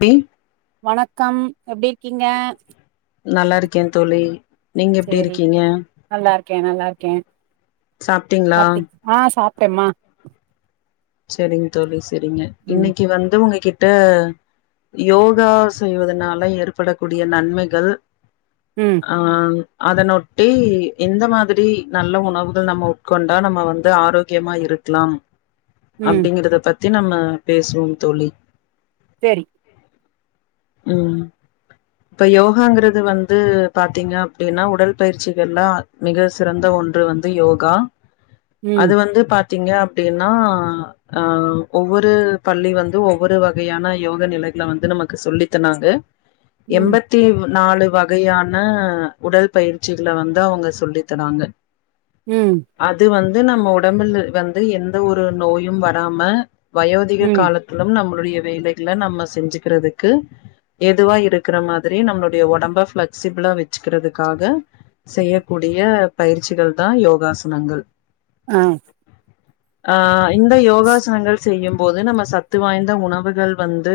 B வணக்கம் எப்டி இருக்கீங்க நல்லா இருக்கேன் தோழி நீங்க எப்டி இருக்கீங்க கே நல்லாருக்கே சாப்ட்டீங்களா சாப்ட்டிங் ஆஹ் சாப் எம்மா சரிங்க தோழிஸ் செரிங்க இன்னைக்கு வந்து உங்க கிட் ட யோகா செய்வதனால ஏற்படக்கூடிய நன்மைகள் ம் ஆஹ் அதனொட்டி எந்த மாதிரி நல்ல உணவுகள் நம்ம உட்கொண்டா நம்ம வந்து ஆரோக்யமா இருக்லாம் ம் அப்டிங்கிறத பத் த்தி நம்ம பேஸ்வோம் தோழி செரி ம் இப்ப யோகாங்கறது வந்து பாத்தீங்க அப்டின்னா உடல் பயிற்சிகள்லா மிக சிறந்த ஒன்று வந்து யோகா ம் அது வந்து பாத் திங்க அப்டின் னா ஆ ஒவ்வொரு பள்ளி வந்து ஒவ்வொரு வகையான யோக நிலைக்ள வந்து நமக்கு சொல்லித்தனாங்க ம் எம்பத்தீவ் நாலு வகையான உடல் பயிற்சிகள வந்து அவ்ங்க சொல்லி தராங்க ம் அது வந் ந்து நம்ம ஒடம்புல்லு வந்து என் த ஒரு நோயும் வராம வயோதிக ம் காலத்லும் நம்முல் உரிய வேலைக்ள நம்ம செஞ்சுக்கிறதுக்கு ஏதுவா இருக்குற மாதிரி நம்ளுடிய ஒடம்ப ஃபெளெக்சிப்ளா வச்சுக்குறதுக்காக செய்யக்கூடிய பயிற்சிகள் தா யோகாஸ்னங்கள் ஆஹ் ஆஹ்ய் இந்த யோகாசனங்கள்ஸ் செய்யும் போது நம்ம சத்து வாய்ந்த உணவுகள் வந்து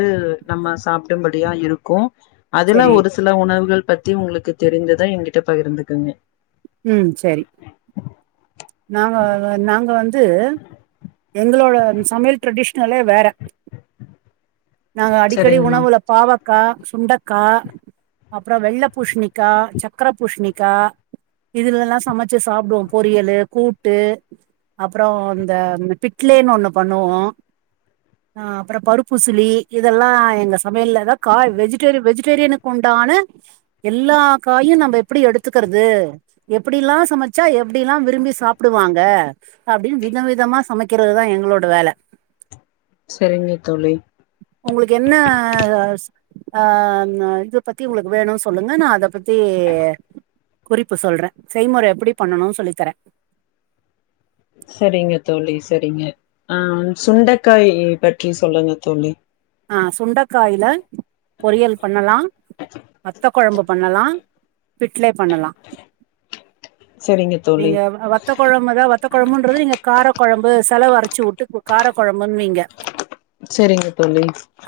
நம்ம சாப்டும்படியா இருக்கு அதெலா சரி ஒரு சில உணவ்கள் பத் தி உங்ளுக்கு தெரிஞ்சத எங்கிட்ட பகிர்ந்துக்குங்க ம் செரி எங்களோட சமையல் ட்ரெடிஷ்னலே வேற நாங்க அடிக்கடி சரிங்மா உணவுல பாவக் கா சுண்டக்கா அப்புறொ வெள்ளப் பூஷ்ணிக்கா சக்கர பூஷ்ணிக்கா இதுலல்லா சமச்சு சாப்டுவோ பொரியலு கூட்டு அப்புறோ இந்த பிட்லேனு ஒண்ணு பண்ணுவோ ந அப்றொ பருப்புசிலி இதெல்லா எங்க சமையல்லதா காய் வெஜிடேரி வெஜிடேரியனுக்குண்டான எல்லா காயு நம்ப எப்டி எடுத்துக்குறது எப்பிடிலா சமச்சா எப்டில்லா விரும்பிஸ் சாப்டுவாங்க அப்டின் வித விதமா சமைக்கிறதுதா எங்களோட வேல சரிங்க தோழி உங்களுக்கு என்னஸ் ஆஹ்ம இது பத்தி உங்ளுக்கு வேணூ சொல்லுங்க நா அத பத் தீ குறிப்பு சொல்றே செய்முற எப்டி பண்ணனு சொல்லித்தரே செரிங்க தோழி செரிங்க ஆ சுண்டக்காய் பற்றி சொல்லுங்க தோழி ஆ சுண்டக்காய்ல பொரியல் பண்ணலா மத்தப் கொழம்பு பண்ணலா பிட் ட்லே பண்ணலா சரிங்க தோழி நீங்கவ் வத்த கொழம்பதா வத்த கொழமுன்றது நீங்க காரொ கொழம்பு செலவு அரச்சிவுட்டுக் கார கொழம்புன்வீங்க செரிங்க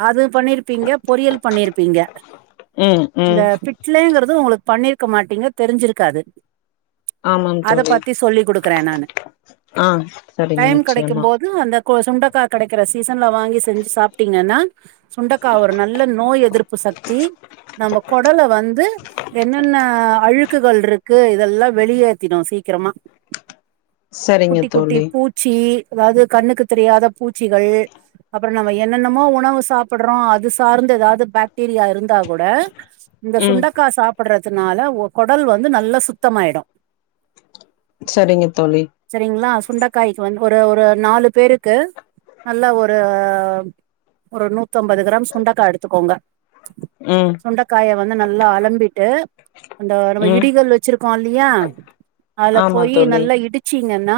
அது பண்ணிருப்பீங்க பொரியல் பண்ணிருப்பீங்க ம் இந்த ம் பிட்லெங்கிறத் து உங்ளுக் பண்ணிருக்க மாட்டீங்க தெரிஞ்சிருக்காது ஆமாம் அத தோழி பத்தி சொல்லிக் குடுக்குறே நானு ஆ சரிங்க டைம் நிச்சயமா கெடைக்கும்போது அந்த கோ சுண்டக்கா கெடைக்கிற சீசன்ல வாங்கி செஞ்சு சாப் டீங்கன்னா சுண்டக்கா ஒரு நல்ல நோய் எதிர்ப்பு சக்தி நம்ப கொடல வந்து என்னென்ன அழுக்குகள்ரிக்கு இதெல்லா வெளியேத்திடு சீக்கிரமா சரிங்க குட்டி குட்டி தோழி பூச்சி எதாவது கண்ணுக்கு தெரியாத பூச்சிகள் அப்பறோ நம்ம என்னென்னமோ உணவு சாப்புட்றோ அது சார்ந்து எதாவது பேக்டீரியா இருந்தா கூட இந்த ம் சுண்டக்கா சாப் ப்புடறதுனால ஒ கொடல் வந்து நல்லா சுத்தமாயிடு செரிங்க தோழி காய்க்கு வந்து ஒரு ஒரு நாலு பேருக்கு நல்லா ஒரு ஆஹ் ஒரு நூத்தம்பது கிராம் சுண்டக்கா எடுத்துக்கோங்க ம் சுண்டக்காய வந்து நல்லா அலம் பிட்டு அந்த நம்ம ம் இடிகள் வெச்சிருக் காலியா அதுல ஆமா போயி தோழி நல்லா இடிச்சீங்கன்னா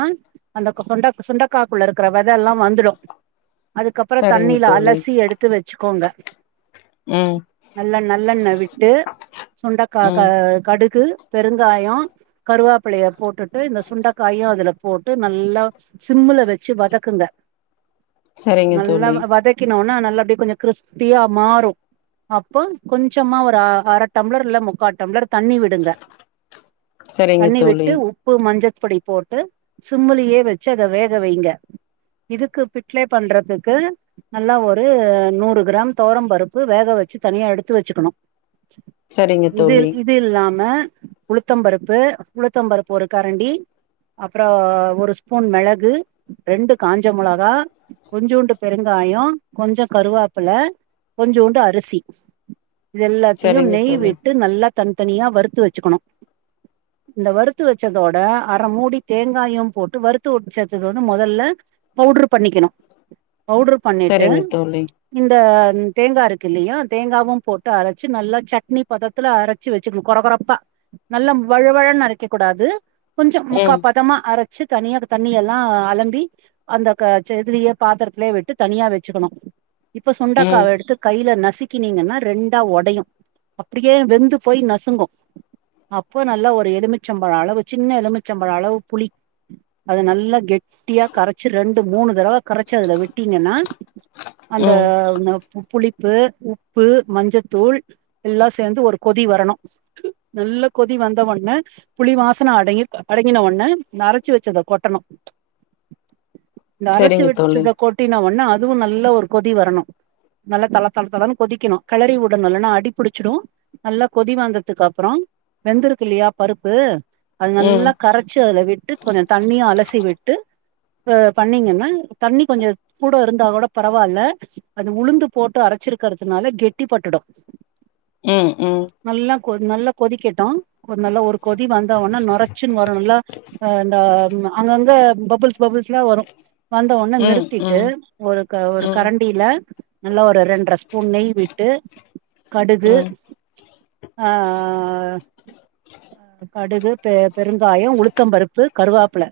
அந்த கோ சுண்ட சுண்டக்காக்குள்ள இருக்கிற வெத‌ எல்லா வந்துறு அதுக்கப் சரிங்க தண்ணில தோழி அலசி எடுத்து வெச்சுக்கோங்க ம் நல்லா நல்லெண்ண விட்டு சுண்டக்கா க ம் கடுகு பெருங்காயோ கருவேப்பிள்ளைய போட்டுட்டு இந்த சுண்டக்காயு அதுல போட்டு நல்லா சிம்முல வெச்சு வதக்குங்க செரிங்க தோழி தக்கிணோன்ன நல்லா அப்டியே கொஞ்சோ கிறிஸ்பியா மாறு அப்போ கொஞ்சமா ஒரு ஆ அர டம்ளர் இல்ல முக்கா டம்ளர் தண்ணி விடுங்க சரிங்க தண்ணி தோழி விட்டு உப்பு மஞ்ச ப்பொடி போட்டு சிம்முலயே வெச்சு அத வேக வெய்ங்க இதுக்கு பிட்லே பண்றதுக்கு நல்லா ஒரு நூறு கிராம் தொவரம் பருப்பு வேக வெச்சு தனியா எடுத்து வெச்சுக்குணு சரிங்க இது தோழி இது இல்லாம உளுத்தம் பருப்பு உளுத்தம் பருப்பு ஒரு கரண்டி அப்புறோ ஒரு ஸ்பூன் மெளகு ரெண்டு காஞ்ச மொளகா கொஞ்சூண்டு பெருங்காயோ கொஞ்சோ கருவாப்பிள்ள கொஞ்சோண்டு அரிசி இது எல்லாத்தியு சரிங்க நெய் தோழி விட்டு நல்லா தன் தனியா வறுத்து வெச்சுக்குணு இந்த வறுத்து வேச்சதோட அர மூடி தேங்காயும் போட்டு வறுத்து விட்டு சேத்துக்கிறதும் மொதல்ல பவுடர் பண்ணிக்குணு பவுட்ர் பண்ணிட்டு சரிங்க தோழி இந்த தேங்கா இருக் கில்லையா தேங்காவும் போட்டு அரச்சு நல்லா சட்னி பதத்துல அரச்சு வெச்சுக்னு கொரகொரப்பா நல்ல வழுவழன் அரைக்க கூடாது கொஞ்சம் முக்கா ம் பதமா அர சு தனியா தண்ணிய எல்லா அலம்பி அந்த க ச இதுலியே பாத்தரத்லியே விட்டு தனியா வெச்சுக்குணு இப்ப ம் சுண்டக்காவ எடுத்து கையில ந சிக்கினிங்கன்னா ரெண்டா ஒடயு அப்டியே வெந்து போய் நசுங்கு அப்ப நல்லா ஒரு எலுமிச்சம் பழோ அளவு சின்ன எலுமிச்சம் பழோ அளவு புளி அத நல்லா கெட்டியா கரச்சு ரெண்டு மூணு தடவ கரச்சு அதுல விட்டீங்கன்னா அந்த ம் ந ப் புளி ப்பு உப்பு மஞ்சத்தூள் எல்லா சேந்து ஒரு கொதி வரணு நல்லா கொதி வந்த ஒன்னே புளி வாசன அடயி அடங்கின ஒன்ன நரச்சு வெச்சத கொட்டணு இந்த அரச்சி சரிங்க வி தோழி ச்சுத கொட்டின ஒன்ன அ அதுவு நல்ல ஒரு கொதி வரணு நல்ல தளத்தளதளனு கொதிக்கணு கெளறி உடனு இல்லன்னா அடிபிடிச்சிடு நல்லா கொதி வந்ததுக்கப்புறோ வெந்துருக்கு இல்லியா பருப்பு அது ம் நல்லா கரச்சு அதல விட்டு கொஞ்சோ தண்ணியு அலசி விட்டு அ பண்ணீங்கன்னா தண்ணி கொஞ்சோ கூட இருந்தா கூட பரவால்ல அது உளுந்து போட்டு அரைச்சிருக்கிறதுனால கெட்டி பட்டுடு ம் ம் கொது நல்லா கொதிக்கட்டு ஒரு நல்லா ஒரு கொதி வந்த ஒன்ன நொறச்சுன் வருல்லா அ ட ம் அங்கங்க பபுள்ஸ் பபுள்ஸ்லா வரு ஒன்ன ம் ம் நிறுத்திட்டு ஒரு க ஒரு ம் கரண்டில நல்லா ஒரு ரெண்டர ஸ்பூன் நெய் விட்டு கடுகு ம் ஆ கடுகு பெ பெருங்காயோ உளுத்தம் பருப்பு கருவாப்ல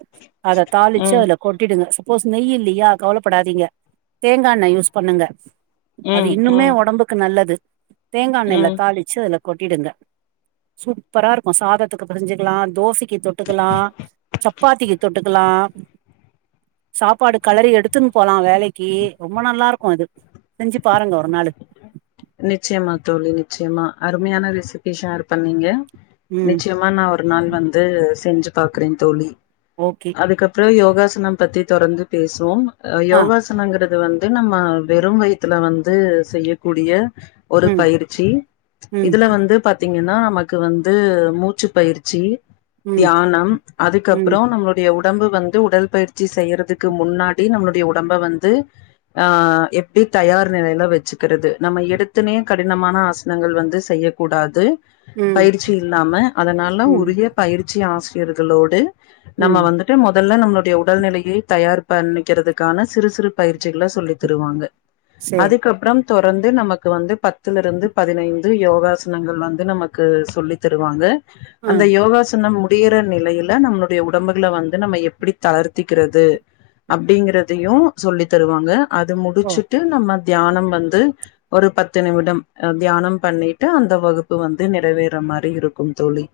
அத தாளிச்சு ம் அதுல கொட்டிடுங்க சப்போஸ் நெய் இல்லியா கவலப்படாதீங்க தேங்காண்ண யூஸ் பண்ணுங்க அது ம் இன்னுமே ம் ஒடம்புக்கு நல்லது தேங்கா எண்ணைல ம் தாளிச்சு அதுல கொட்டிடுங்க சூப்பராருக்கு சாதத்துக்கு பெசஞ்சிக்கலா தோச க்கி தொட்டுக்கல்லா சப் ப்பாத்திக்கி தொட்டுக்கல்லா சாப்பாடு களறி எடுத்துன் போலா வேலைக்கி ரொம்ப நல்லாருக்கு இது செஞ்சு பாருங்க ஒரு நாளு நிச்சயமா தோழி நிச்சயமா அருமையான ரெசிபி ஷேர் பண்ணீங்க ம் நிச்சயமா நா ஒரு நாள் வந்து செஞ்சு பாக்கறே தோழி ஓகே அதுக்கப்றோ யோகா ன்ன பத்தி தொடர்ந்து பேசுவோம் ஆ யோகாசனங்கிறது வந் து நம்ம வெறு வயித்துல வந்து செய்யக்கூடிய ஒரு ம் பயிற்சி ம் இதுல வந்து பாத்தீங் ன்னா நமக்கு வந்து மூச்சு பயிற்சி ம் தியானம் அதுக்கப்பற ம் நம்மளுடைய உ உடம்பு வந்து உடல் பயிற்சி செய்யறதுக்கு முன்னாடி நம்மளுடைய உடம்ப வந்து ஆஹ் எப்டி தயார் நிலையில வச்சுக்கிறது நம்ம எடுத் துன்னயே கடினமான ஆசனங்கள் வந்து செய்யக்கூடாது ம் பயிற்சி இல்லாம அதனால ம் உரிய பயிற்சி ஆச ரியர்களோடு நம்ம ம் வந்துட்டு மொதல்ல நம்ம நம்முடைய உடல்நிலையை தயார் பண்ணிக்கறதுக்கான சிறு சிறு பயிற்சிகள சொல்லித் தருவாங்க சேரி அதுக்கப்பறம் தொ டர்ந்து நமக் து வந்து பத்துல இருந்து பதினைந்து யோகாசனங்கள் வந்து நமக்கு சொல்லி தருவாங்க ஆ அந்த யோகாசனம் மு முடியற நிலையில நம்மளுடைய உடம்புகளை வந்து நம்ம எப்படி தளர்த்திக்கிறது அப்டிங்கறதையு சொல்லி தருவாங்க அது ஓ முடிச்சுட்டு நம்ம தியானம் வந்து ஒரு பத்து நிமிடம் தியானம் பண்ணிட்டு அந்த வகுப்பு வந்து நிறைவேற மாறி இருக்கும் தோழி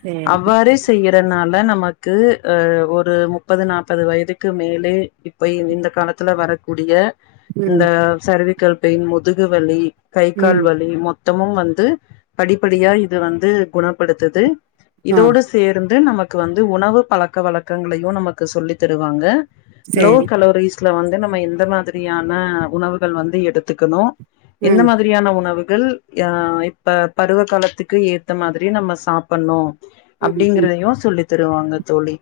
சேரி அவ்வாறே செய்ய இதனால நமக்கு ஒரு முப்பது நாப்பது வயதுக்கு மேலே இப்போ இந்த காலத்துல வரக்கூடிய ம் இந்த சருவி கல் பெயின் முதுகுவலி கை கால் ம் வலி மொத் த்தமு வந்து படிப்படியா இது வந்து குணப்படுத்துது ஆ இதோடு சேர்ந்து நமக் கு வந்து உணவு பழக்க வழக்கங்களையு நமக்கு சொல்லித்தருவாங்க லோ சேரி கலோரிஸ் ல வந்து நம்ம எந்த மாதிரியான உணவுகள் வந்து எடுத்துக்கணு எந்த ம் மாதிரியான உணவு கள் இப்ப பருவ காலத்துக்கு ஏத்த மாதிரி நம்ம சாப்பட்ணு ம் ம் அப்படிங்கறதயு சொல்லி தருவாங்க தோழி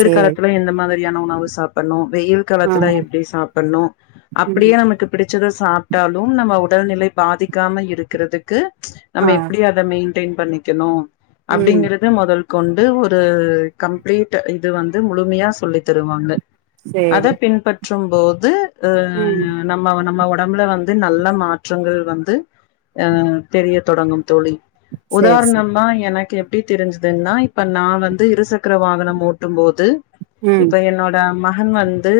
சேரி எந்த மாதிரியான உணவு சாப்பட்ணு வெயில் ஆ காலத்துல எப்படி சாப்பட்ணு அப்டியே ம் நமக்கு பிடிச்சத சாப்ட்டா நம்ம உடல்நிலை பாதிக்காம இருக்கறதுக்கு ஆ நம்ம எப்படி அத மெயின் டெய்ன் பண்ணிக்கணு ம் அப்படிங்கறது மொதல் கொண்டு ஒரு கம்ப்ளீட் இது வந்து முழுமையா சொல்லி தருவாங்க அத சேரி பின்பற் ற்றும்போது து ம் நம்ம நம்ம ஒ நம்மள வந் நல்ல மாற்றங்கள் வந்து ஆஹ் தெரியத் தொடங்கும் தோழி சேரி சேரி உதாரணமா எனக்கு எப் எப்டி தெரிஞ்சதுன்னா இப்ப நா வந்து இருசக்கர வாகனம் ஓட்டும் போது ம் இப்ப என்னோட அம்மா ன் வந்து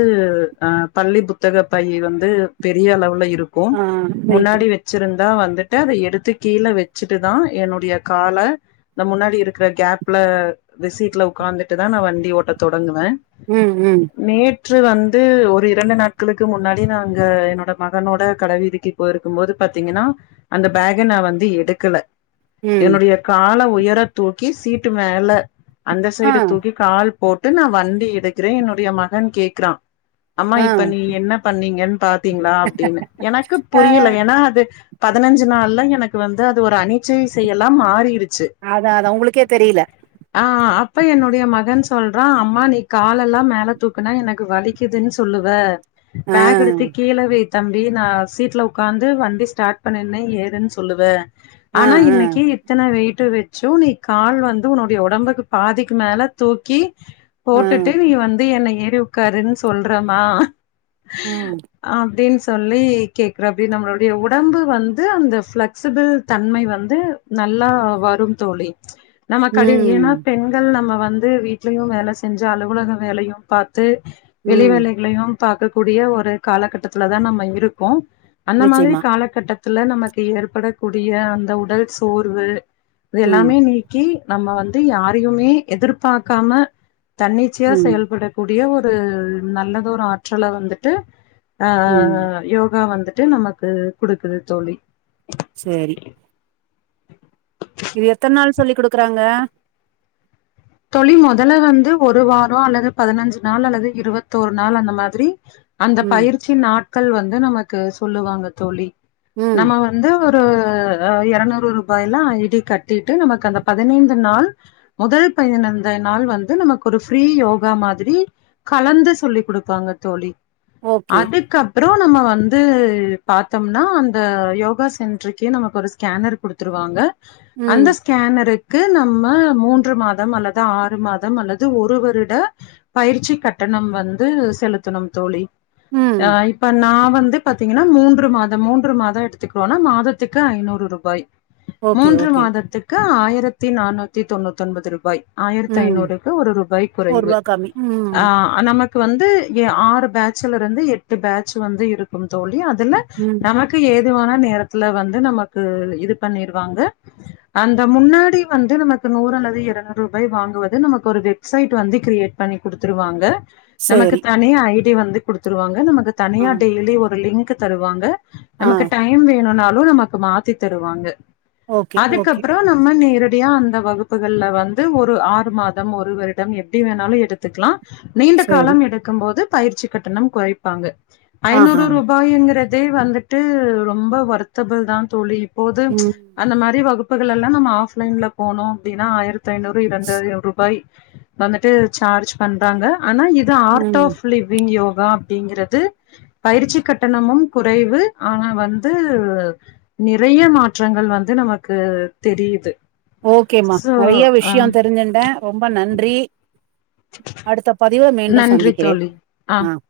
அ பள்ளி புத்தக பை வந்து பெரிய அளவுல இரு கோன் ஆ ரைட்டு முன்னாடி வச்சிருந் தா வந்துட்டு அத எடுத்து கீழ வச்சுட்டுதா என்னுடைய கால இந்த முன்னாடி இருக்கிற கேப்ல விசீட்ல உட்கார்ந்துட்டுதா நா வண்டி ஓட்ட தொடங்குவே ம் ம் நேற்று வந் து ஒரு இரண்டு நாட்களுக்கு முன்னாடி நாங்க என்னோட மகனோட கடவீதிக்கு போயிருக்கும்போது பாத்தீங்கன்னா அந்த பேக்க நா வந்து எடுக்கல ம் என்னுடைய கால உயரத் தூக்கி சீட்டு மேல அந்த சைடு ஆ தூக்கி கால் போட்டு நா வண்டி எடுக்கிறே என்னுடைய மகன் கேக்குறா அம்மா ஆ இப்ப நீ என்ன பண்ணீங்கன்னு திங்ளா அப்படின்னு எனக்கு ஆ புரியல ஏன்னா அது பதினஞ்சு நாள்ல எனக்கு வந்து அது ஒரு அனிச்சை செயலா மாறிருச் அதா அதா உங்களுக்கே தெரில ஆ அப்ப என்னுடைய மகன் சொல்றா அம்மா நீ காலல்லா மேல தூக்குனா எனக்கு வலிக்குதுன்னு சொல்லுவ ஆ பேக் எடுத்து கீழ வை தம்பி நா சீட்ல உக்காந்து வண்டி ஸ்டார்ட் பண்ணனே ஏறுன்னு சொல்லுவ ஆ ஆனா ஆ இன்னைக்கு இத்தன வெயிட் ட்டு வச்சு நீ கால் வந்து உன்னுடைய உடம்புக்கு பாதிக்கு மேல தூக்கி ஆ போட்டுட்டு நீ வந்து என்னை எ ழுப்பி உக்காருன்னு சொல்றமா ம் அப்டின் சொல்லி கேக்கிறாப்டி நம்ளுடைய உடம்பு வந்து அந்த பிளெக்சிபிள் தன்மை வந்து நல்லா வரும் தோழி ப்ச் நம்ம கடி ஏனா ம் பெண்கள் நம்ம வந்து வந்து வீட்லயு வேலை செஞ்சு அலுவலக வேலையு பா த்து வெளி ம் வேலைகளையு பாக்கக்கூடிய ஒரு காலகட்டத்துலதா நாம் இருக்கோ அந்த மாரி நிச்சயமா காலகட்டத் துல நமக்கு ஏற்படக்கூடிய அந்த உடல் சோர்வு இது ம் எல்லாமே நீக்கி நம்ம வந்து யாரையுமே எதிர்பார்க்காம தன்னிச்சையா ம் செயல்படக்கூடிய ஒரு ஒரு நல்லதோர் ஆற்றல வந்துட்டு ஆஹ் ம் ஆஹ் ஆஹ் யோகா வந்துட்டு நமக்கு குடுக்குது தோழி செரி சொல்லி குடுக்குறாங்க தோழி முதல்ல வந்து ஒரு வாரோ அல்லது பதினஞ்சு நாள் அல்லது இருவத்தோர் நாள் அந்த மாதிரி அந்த ம் பயிற்சி நாட் கள் வந்து நமக்கு சொல்லுவாங்க தோழி ம் நம்ம வந்து இருநூறு ரூபாயல ஐ டி கட்டிட்டு நமக்கு அந்த பதினைந்து நாள் முதல் பதினைந்து நாள் வந்து நமக்கு ஒரு ஃப்ரீ யோகா மாதிரி கலந்து சொல்லி குடுப்பாங்க தோழி ஓகே அதுக்கப் றோ நம்ம வந்து பாத்தோம்னா அந்த யோகா சென்டருக்கே நமக்கு ஒரு ஸ்கேனர் குடுத்துருவாங்க ம் அந்த ஸ்கேனரு க்கு நம்ம மூன்று மாத ம் அல்லது ஆறு மாதம் அல்லது ஒருவட பயிற்சி கட்டணம் வந்து செலுத்தணும் தோழி ம் ஆஹ் இப்ப நா வந்து பாத்தீங்கன்னா மூன்று மாதம் மூன்று மாதோ எடுத்துக்குறோம்னா மாதத்துக்கு ஐநூறு ரூபாய் ஓகே மூன்று ஓகே மாதத்துக்கு ஆயிரத் த்தி நானூத்தி தொண்ணுத்தொன்பது ரூப் பாய் ம் ஆயிரத்தைநூறுக்கு ஒரு ரூபாய் குறைவு ஒருவா கம்மி ம் ஆஹ் நமக் கு வந்து எ ஆறு பேட்சல இருந்து எட்டு பேட்ச் வந்து இருக்கும் தோழி அ துல ம் நமக்கு ஏ துவான நேரத்துல வந்து நமக்கு இது பண்ணிருவாங்க அந்த முன்னாடி வந்து நமக்கு நூறு அல்லது எறநூறு ரூபாய் வாங்குவது நமக்கு ஒரு வெப்சைட் வந்து கிரியேட் பண்ணி குடுத்துருவாங்க நமக்கு சரி தனி ஐடி வந்து குடுத்துருவாங்க நமக் கு ஆ தனியா டெய்லி ஒரு லிங்க் கு தருவாங்க ஆ நமக்கு டைம் வேணுனால் லு நமக்கு மாத்தி தருவாங்க ஓகே ஓகே அதுக்கப்றோ நம்ம நேரத் டியா அந்த வகுப்புகள்ல வந் து ஒரு ஆறு மாதம் ஒரு வருடம் எப்டி வேணாலு எடுத்துக்லா நீண்ட சரி காலம் எடுக்கும்போது பயிற்சி கட்டணம் குறைப்பாங்க ஐநூறு ஆஹா ரூபாயங்குற இதே வந்துட்டு ரொம்ப வொர்த்தபுல் தா தோழி போது ம் அந்த மாரி வகுப் புகள் எல்லா நம்ம ஆப்லைன்ல போனோ அப்டினா ஆயிரத் தைன்நூறு இரண்டாயிரொ ரூபாய் வந்துட்டு சார்ஜ் பண்றாங்க ஆனா இது ஆர்ட் ம் ஆஃப் லிவ்விங் யோ வா அப்டிங்கிறது பயிற்சி கட்டணமும் குறைவு ஆனா வந்து நிறைய மாற்றங்கள் வந்து நமக்கு தெரியிது ஓகேமா நெறையா வி விஷயோ தெரிஞ்சுன்டே ரொம்ப நன்றி அடுத்த பத் திவ மீண்டும் நன்றி சந்திக்கிறே தோழி ஆ ஆஹ்